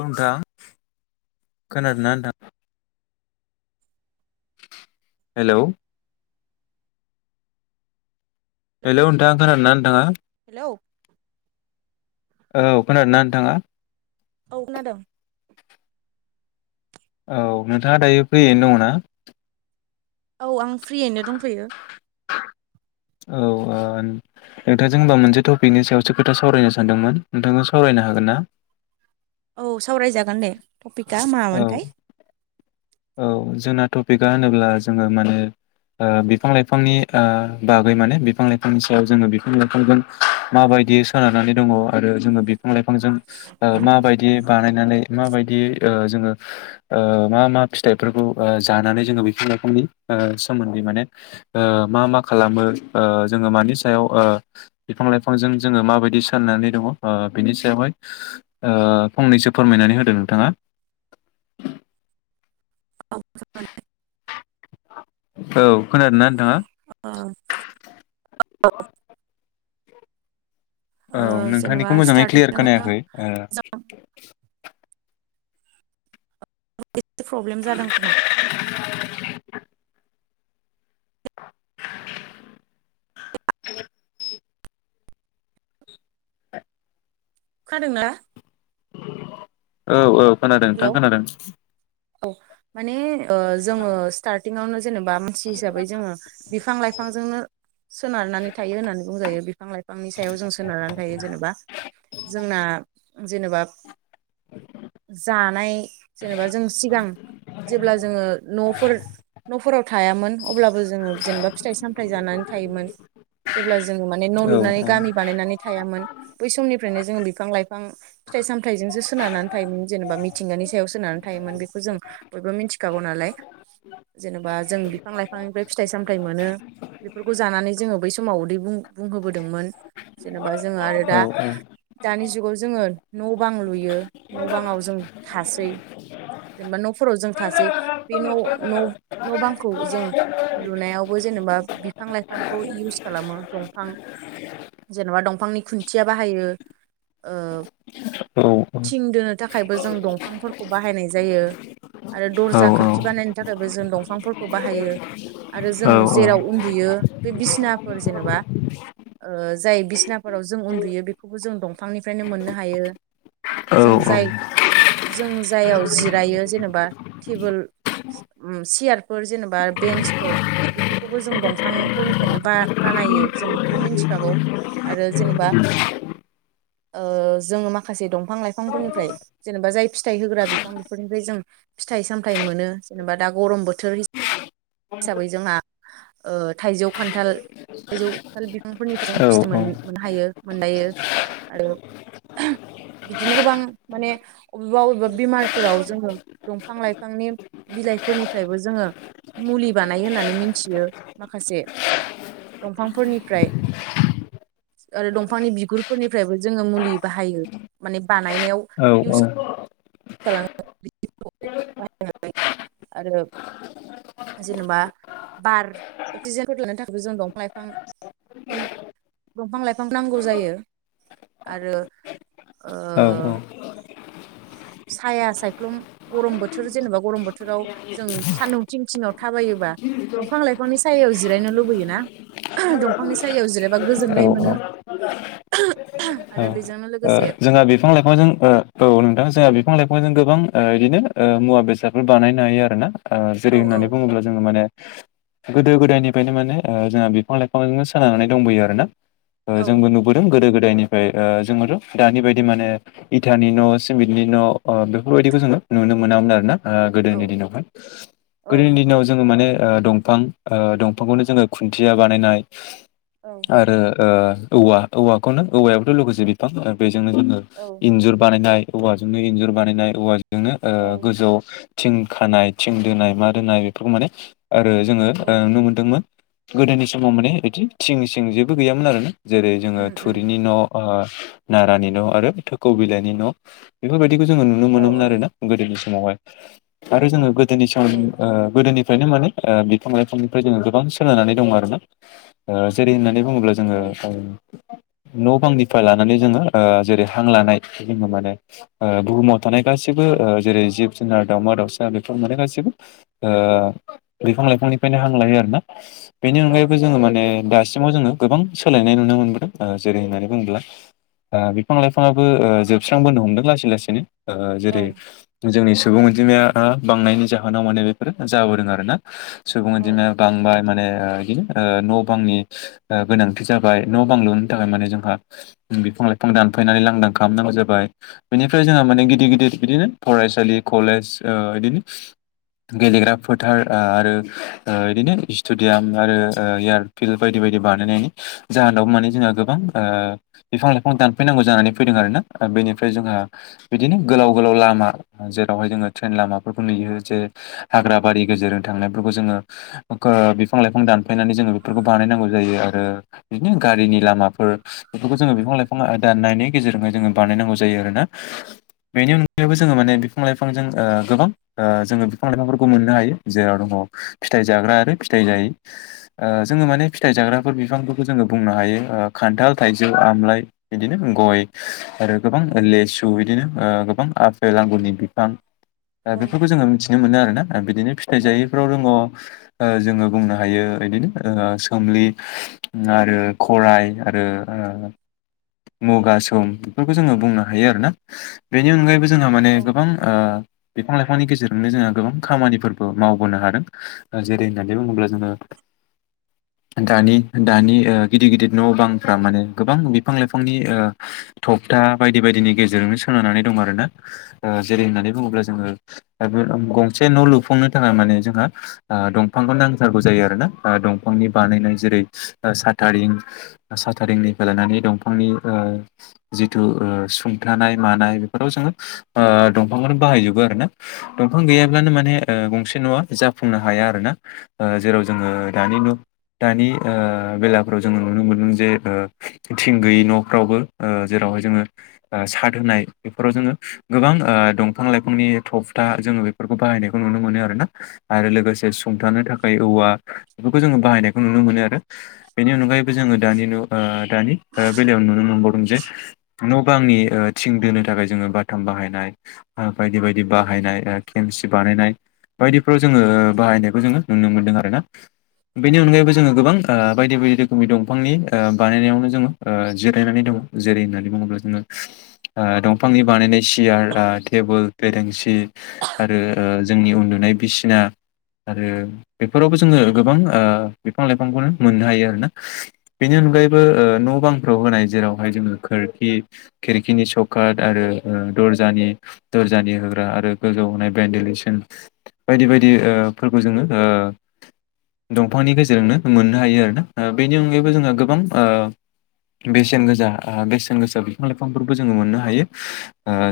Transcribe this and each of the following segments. नोंथां खोनादोंना नोंथां? हेल'। हेल' नोंथां खोनादोंना नोंथाङा? हेलौ। औ खोनादोंना नोंथाङा? औ खोनादों। औ नोंथाङा दायो फ्रियैनो दङ ना? औ आं फ्रियैनो दंथ'यो। औ ओ नोंथां जोंबा मोनसे टपिकनि सायावसो खोथा सावरायनो सानदोंमोन नोंथांखौ सावरायनो नो हागोन ना? औ सावरायजागोन दे टपिकआ औ मामोनथाय औ जोंना टपिकआ होनोब्ला जोङो माने ओ बिफां लाइफांनि ओ बागै माने बिफां लाइफांनि सायाव जोङो बिफां लाइफांजों माबायदि यदि सोनारनानै दङ आरो जोङो बिफां लाइफांजों मा बायदि बानायनानै माबायदियै ओ जोङो ओ मा मा फिथाइफोरखौ जानानै जोङो बिफां रोखोमनि सोमोन्दै माने ओ मा मा खालामो ओ जोङो मानि सायाव ओ बिफां लाइफांजों जोङो माबायदि साननानै दङ ओ बेनि सायाव फंनैसो फोरमायनानै होदों नोंथाङा औ जागोन औ खोनादोंना नोंथाङा औ जेनेबा नोंथांनिखौ मोजाङै क्लियार स्टार्टिंआव खोनायाखै ओ [unintelligible] प्रब्लेम जादों खोमा [unintelligible] खोनादोंना औ औ खोनादों नोंथां हेलौ खोनादों। औ माने जोङो स्टार्टिंआवनो जेनेबा मानसि हिसाबै जोङो बिफां लाइफांजोंनो सोनारनानै थायो होननानै बुंजायो बिफां लाइफांनि सायाव जों सोनारनानै थायो जेनेबा जोंना जेनेबा जानाय जेनेबा जों सिगां जेब्ला जोङो न'फोर न'फोराव थायामोन अब्लाबो जोङो जेनेबा फिथाइ सामथाइ जानानै थायोमोन जेब्ला जोङो माने न' औ लुनानै गामि बानायनानै थायामोन बै समनिफ्रायनो जोङो बिफां लाइफां फिथाइ सामथायाइजोंसो सोनारानानै थायोमोन। जेनेबा मिथिंगानि सायाव सोनानै थायोमोन बेखौ जों बयबो मिथिखागौ नालाय। जेनेबा जों बिफां लाइफांनिफ्राय फिथाइ सामथायाइ मोनो बेफोरखौ जानानै जोङो बै समाव उदै बुं बुंहोबोदोंमोन जेनेबा जोङो आरो औ दा दानि जुगाव जोङो न' बां लुयो न'बाङाव जों थासै जेनेबा न'फोराव जों थासै बे न' न' न' बांखौ जों लुनायावबो जेनेबा बिफां लाइफांखौ इउस खालामो दंफां जेन'बा दंफांनि खुन्थिया बाहायो ओ औ थिं दोनो थाखायबो जों दंफांफोरखौ बाहायनाय जायो आरो औ दर्जा खोरखि बानायनि थाखायबो। जों दंफांफोरखौबो बाहायो आरो जों औ जेराव उन्दुयो बि बिसना फोर जेनेबा ओ जाय बिसनाफोराव जों उन्दुयो बेखौबो जों दंफांनिफ्रायनो मोननो हायो। औ जों जाय औ जों जायायाव जिरायो जेनेबा टेबोल सियारफोर जेनेबा बेन्सफोर बेफोरखौबो जों दंफांफोरनिफ्रायनो बा बा नायो जों बेखौथ' मिथिखागौ आरो जेनेबा [unintelligible] ओ जोङो माखासे दंफां लाइफांफोरनिफ्राय जेनेबा जाय फिथाइ होग्रा बिफां बेफोरनिफ्राय जों फिथाइ सामथायाइ मोनो जेनेबा दा गरम बोथोर हिसाबै जोंहा ओ थाइजौ खान्थाल थाइजौ थाल बिफांफोरनिफ्राय जों फिस्थ मोन मोनहायो मोननायो आरो बिदिनो गोबां माने अबेबा अबेबा बेमारफोराव जोङो दंफां लाइफांनि बिलाइफोरनिफ्रायबो जोङो मुलि बानाय होननानै मिथियो माखासे दंफांफोरनिफ्राय आरो दंफांनि बिगुरफोरनिफ्रायबो जोङो मुलि बाहायो माने बानायनायाव [inaudible] [inaudible] आरो जेनेबा बार अक्सिजेनफोर लानो थाखायबो जों दंफां लाइफां दंफां लाइफां नांगौ जायो आरो अ साया सायख्लुम गरम बोथोर जेनेबा गरम बोथोराव जों सानदुं थिं थङाव थाबायो बा दंफां लाइफांनि सायाव जिरायनो लुबैयोना दंफांनि सायायाव जेरबा औ गोजोननाय मोनो औ आरो बेजोंनो लोग अ जोंहा बिफां लाइफांजों अ औ नोंथां जोंहा बि बिफां लाइफांजों गोबां बिदिनो मुा बेसादफोर बानायनो हायो आरो ना अ औ जेरै औ होननानै बुङोब्ला जोङो माने गोदो गोदायनिफ्रायनो माने अ जोंहा बिफां लाइफांजोंनो सोनारानानै दंबोयो आरोना अ औ जोंबो नुबोदों गोदो गोदायनिफ्राय जोङोथ' दानि बायदि माने इटानि न' सिमिटनि न' अ बेफोरबायदिखौ जोङो नुनो मोनामोन आरो ना अ औ गोदोनि दिनावहाय औ गोदोनि दिनाव जोङो माने अ दंफां अ दंफांखौनो जोङो खुन्थिया बानायनाय आरो अ औवा औवाखौनो औवायावथ' लोगोसे बिफां बेजोंनो जोङो औ इन्जुर बानायनाय औवाजोंनो इन्जुर बानायनाय औवाजोंनो अ औ गोजौ थिं खानाय थिं दोनाय मा दोनाय बेफोरखौ माने आरो जोङो औ नुनो मोनदोंमोन गोदोनि समाव माने बिदि थिं सिं जेबो गैयामोन आरोा जेरै जोङो उम उम थुरिनि न' अ नारानि न' आरो थोखौ बिलाइनि न' बेफोरबायदि दिखौ जोङो नुनो औ मोनोन आरोना गोदोनि समावहाय आरो औ जोङो गोदोनि सम औ अ गोदोनि फ्रायनो माने बिफां लाइफांनिफ्राय जों गोबां सोनारनानै दंङ आरो ना अ जेरै होननानै बुंब्ला औ जोङो न' बांनिफ्राय लाना नै जोङो जेरै हां लानाय जोङो माने बुहुमाव थानाय गासिबो औ जेरै जिब जुनार दाउमा दाउसा बेफोर माने गाससिबो बिफां लाइफांनिफ्रायनो हां लायो आरोना बेनि औ अनगायैबो जोङो माने दासिमाव जोङो गोबां सोलायनाय नुनो मोनबोदों अ जेरै होननानै बुङोब्ला अ बिफां लाइफाङाबो जोबस्रांबोनो हमदों लासै लासैनो अ औ जेरै जोंनि सुबुं अनजिमाया आ बांनायनि जाहोनाव माने बेफोर जाबोदों आरोना सुबुं अनजिमाया बांबाय माने अ बिदिनो अ न' बांनि गोनांथि जाबाय न' बां लुनो थाखाय माने जोंहा ओम बिफां लाइफां दानफायनानै लांदां खालामनांगौ जाबाय बेनिफ्राय जोंहा माने गिदिर गिदिर बिदिनो फरायसालि कलेज अ बिदिनो गेलेग्रा फोथार आरो आ बिदिनो स्टेडियाम आरो एयारफिल्ड बायदि बायदि बानायनायनि जाहोनाव माने जोंहा गोबां आ बिफां लाइफां दानफैनांगौ जानानै फैदों आरोना बेनिफ्राय जोंहा बिदिनो गोलाव गोलाव लामा जेरावहाय जोङो ट्रेन लामाफोरखौ नुयो जे हाग्रा बारि गेजेरजों थांनायफोरखौ जोङो कर बिफां लाइफां दानफायनानै जोङो बेफोरखौ बानायनांगौ जायो आरो बिदिनो गारिनि लामाफोर बेफोरखौ जोङो बिफां लाइफां दाननायनि गेजेरजोंहाय जोङो बानायनांगौ जायो आरोना बेनि अनगायैबो जोङो माने बिफां लाइफांजों अ गोबां अ जोङो बिफां लाइफांफोरखौ मोननो हायो जेराव दङ फिथाइ जाग्रा आरो फिथाइ जायि जोङो माने फिथाइ जाग्राफोर बिफांफोरखौ जोङो बुंनो हायो आ खानथाल थाइजौ आमलााय बिदिनो गय आरो गोबां लेसु बिदिनो आ बिफां आफेल आंगुरनि बिफां बेफोरखौ जोङो मिथिनो मोनो आरो ना आ बिदिनो फिथाइ औ जायैफोराव दङ अ जोङो बुंनो हायो बिदिनो सोमलि आरो खराइ आरो आ मुगा सुम बेफोरखौ जोङो बुंनो हायो आरोना बेनि अनगायैबो जोंहा माने औ गोबां आ बिब बिफां लाइफांनि गेजेरजोंनो जोङो गोबां खामानिफोरबो मावबोनो हादों जेरै होननानै बुङोब्ला जोङो दानि दानि अ गिदिर गिदिर न' बां फोर्रा माने गोबां बिफां लाइफांनि थबथा बायदि बायदिनि गेजेरजोंनो सोनारनानै दं आरोना ओ जेरै उम होननानै बुङोब्ला जोङो बे गंसे न' लुफुंनो थाखाय माने जोंहा दंफांखौ नांथारगौ जायो आरोना। दंफांनि बानायनाय जेरै साथारिं साथारिंनिफ्राय लानानै दंफांनि ओ जिथु ओ सुंथानाय मानाय बेफोराव जोङो ओ दंफांखौनो बाहायजोबो आरोना दंफां गैयाबानो माने गंसे न'आ जाफुंनो हा हाया आरोना ओ जेराव जोङो दानि नु दानि ओ बेलाफ्राव जोङो नुनो मोनो जे थिं गैयि न'फ्रावबो जेरावहाय जोङो साद होनाय बेफोराव जोङो गोबां ओ दंफां लाइफांनि थफथा जोङो बेफोरखौ बाहायनायखौ नुनो मोनो आरोना आरो लोगो से सुंथानो थाखाय औवा बेफोरखौ जोङो बाहायनायखौ नुनो मोनो आरो बेनि अनगायैबो जोङो दानि नु ओ दानि ओ बेलायाव नुनो मोनबावदों जे न' बांनि थिं दोननो थाखाय जों बाथाम बाहायनाय ओ बायदि-बायदि बाहायनाय ओ खेमसि बानायनाय बायदिफ्राव जोङो बाहायनायखौ जोङो नुनो मोनदों आरो ना बेनि अनगायैबो जोङो गोबां ओ बायदि- बायदि रोखोमनि दं फांनि ओ बानायनायावनो जोङो जिरायनानै दङ जेरै होननानै बुङोब्ला जोङो ओ दंफांनि बानायनाय सियार टेबोल बेरेंसि आरो ओ जोंनि उन्दु नाय बिसना आरो बेफोरावबो जोङो गोबां ओ बिफां- लाइफांखौनो मोननो हायो आरोना बेनि अनगायैबो न' बांफ्राव होनाय जेरावहाय जोङो खोरखि खिरखिनि सकाद आरो ओ दरजानि-दरजानि होग्रा आरो गोजौ होनाय भन्देलेसन बायदि-बायदि ओ फोरबो जोंङो ओ दंफांनि गेजेरजोंनो मोननो हायो आरोना ओ बेनि अनगायै बो जोङो गोबां बेसेन-गोजा बेसेन-गोसा बिफां लाइफांफोरबो जोङो मोननो हायो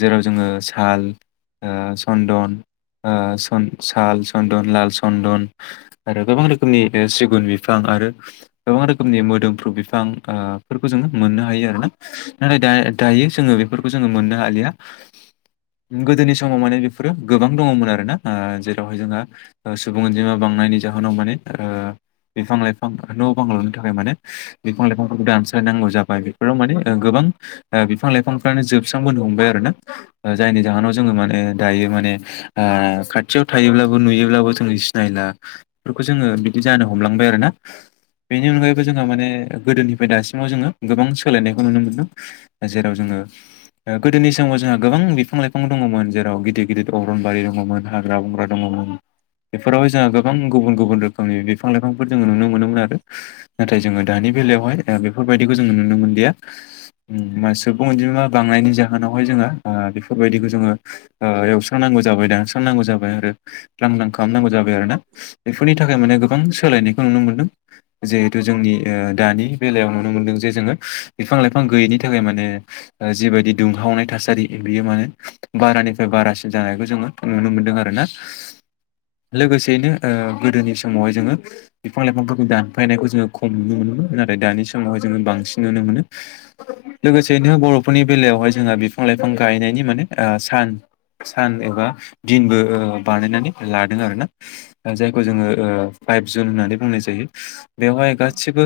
जेराव जोङो थाल ओ सन्दन ओ सन्द साल सन्दन लाल सन्दन आरो गोबां रोखोमनि बे सिगुन बिफां आरो गोबां रोखोमनि मोदोमफ्रु बिफां ओ फोरखौ जोङो मोननो हायो आरोना नाथाय दा दायो जोङो बेफोरखौ जोङो मोननो हालिया गोदोनि समाव माने बेफोरो गोबां दङमोन आरो ना जेरावहाय जोंहा सुबुं अनजिमा बां नायनि जाहोनाव माने ओ बिफां-लाइफां न' बां लुनो थाखाय माने बिफां-लाइफांफोरखौ दानस्रांनांगौ जाबाय बेफोराव माने गोबां ओ बिफां-लाइफांफ्रानो जो जोबस्रांबोनो हमबाय आरोना जायनि जाहोनाव जोङो माने दायो माने ओ खाथियाव थायो ल्बाबो नुयोब्लाबो जों सिनायला बेफोरखौ जोङो बिदि जानो हमलांबाय आरो ना बेनि औ अनगायैबो जोंहा माने गोदोनि फाय दासिमाव जोङो गोबां सोलायनायखौ नुनो मोनदों जेराव जोङो ओ गोदोनि समाव जोंहा गोबां बिफां-लाइफां दङमोन जेराव गिदिर गिदिर अरनबारि दङमोन हाग्रा-बंग्रा दङमोन बेफोरावहाय जोंहा गोबां गुबुन-गुबुन रोखोमनि बिफां लाइफांफोर जोङो नुनो मोनोमोन आरो नाथाय जोङो दानि बेलायावहाय बेफोरबायदिखौ जोङो नुनो मोनलिया उम मा सुबुं अनजिमा बांनायनि जाहोनावहाय जोङो ओ बेफोरबायदिखौ जोङो ओ एवस्रांनांगौ जाबाय दानस्रांनांगौ जाबाय आरो ब्लां-ब्लां खालामनांगौ जाबाय आरोना बेफोरनि थाखाय माने गोबां सोलायनायखौ नुनो मोन्दों जिहेथु जोंनि ओ दानि बेलायाव नुनो मोनदों जे जोङो बिफां लाइफां गैयैनि थाखाय माने जिबायदि दुंहावनाय थासारि बेयो माने बारानिफ्राय बारासिन जानायखौ जोङो नुनो मोनो नदों आरोना लोगोसेनो ओ गोदोनि समावहाय जोंङो बिफां-लाइफां दानफायनायखौ जोङो खम नुनो मोनोमोन नाथाय दानि समावहाय जोङो बांसिन नुनो मोनो लोगोसे बिदिनो बर'फोरनि बेलायावहाय जोंहा-बिफां लाइफां गायनायनि माने सान सान एबा दिनबो बानायनानै लादों आरोना जायखौ जोङो ओ फाइभ जुन होननानै बुंनाय जायो बेवहाय औ गासिबो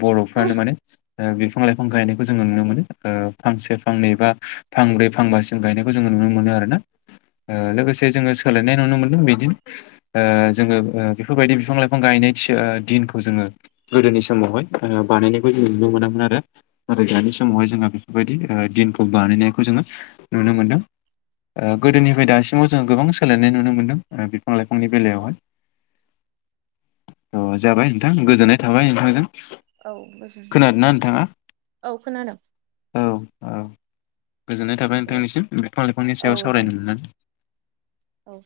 बर'फ्रानो माने ओ बिफां-लाइफां गायनायखौ जोङो नुनो मोनो फांसे फांनै बा फांब्रै फांबासिम गायनायखौ जोङो नुनो मोनो आरो ना ओ लोगोसे जोङो सोलायनाय नुनो मोनदों बिदिनो ओ जोङो बेफोरबायदि बिफां लाइफां गाय [unintelligible] दिनखौ जोङो गोदोनि समावहाय बानायनायखौ जों नुनो मोनामोन आरो दानि समावहाय जोङो बेफोरबायदि दिनखौ बानायनायखौ जोङो नुनो मोनदों। ओ गोदोनिफ्राय दासिमाव जोङो गोबां सोलायनाय नुनो मोनदों ओ बिफां लाइफांनि बेलायावहाय। अ जाबाय नोंथां गोजोननाय थाबाय नोंथांजों औ गोजोनथों खोनादोंना नोंथाङा औ खोनादों। औ औ गोजोननाय थाबाय दे नोंथांनिसिम बिफां लाइफांनि औ सायाव दे सावरायनो मोननानै। औ।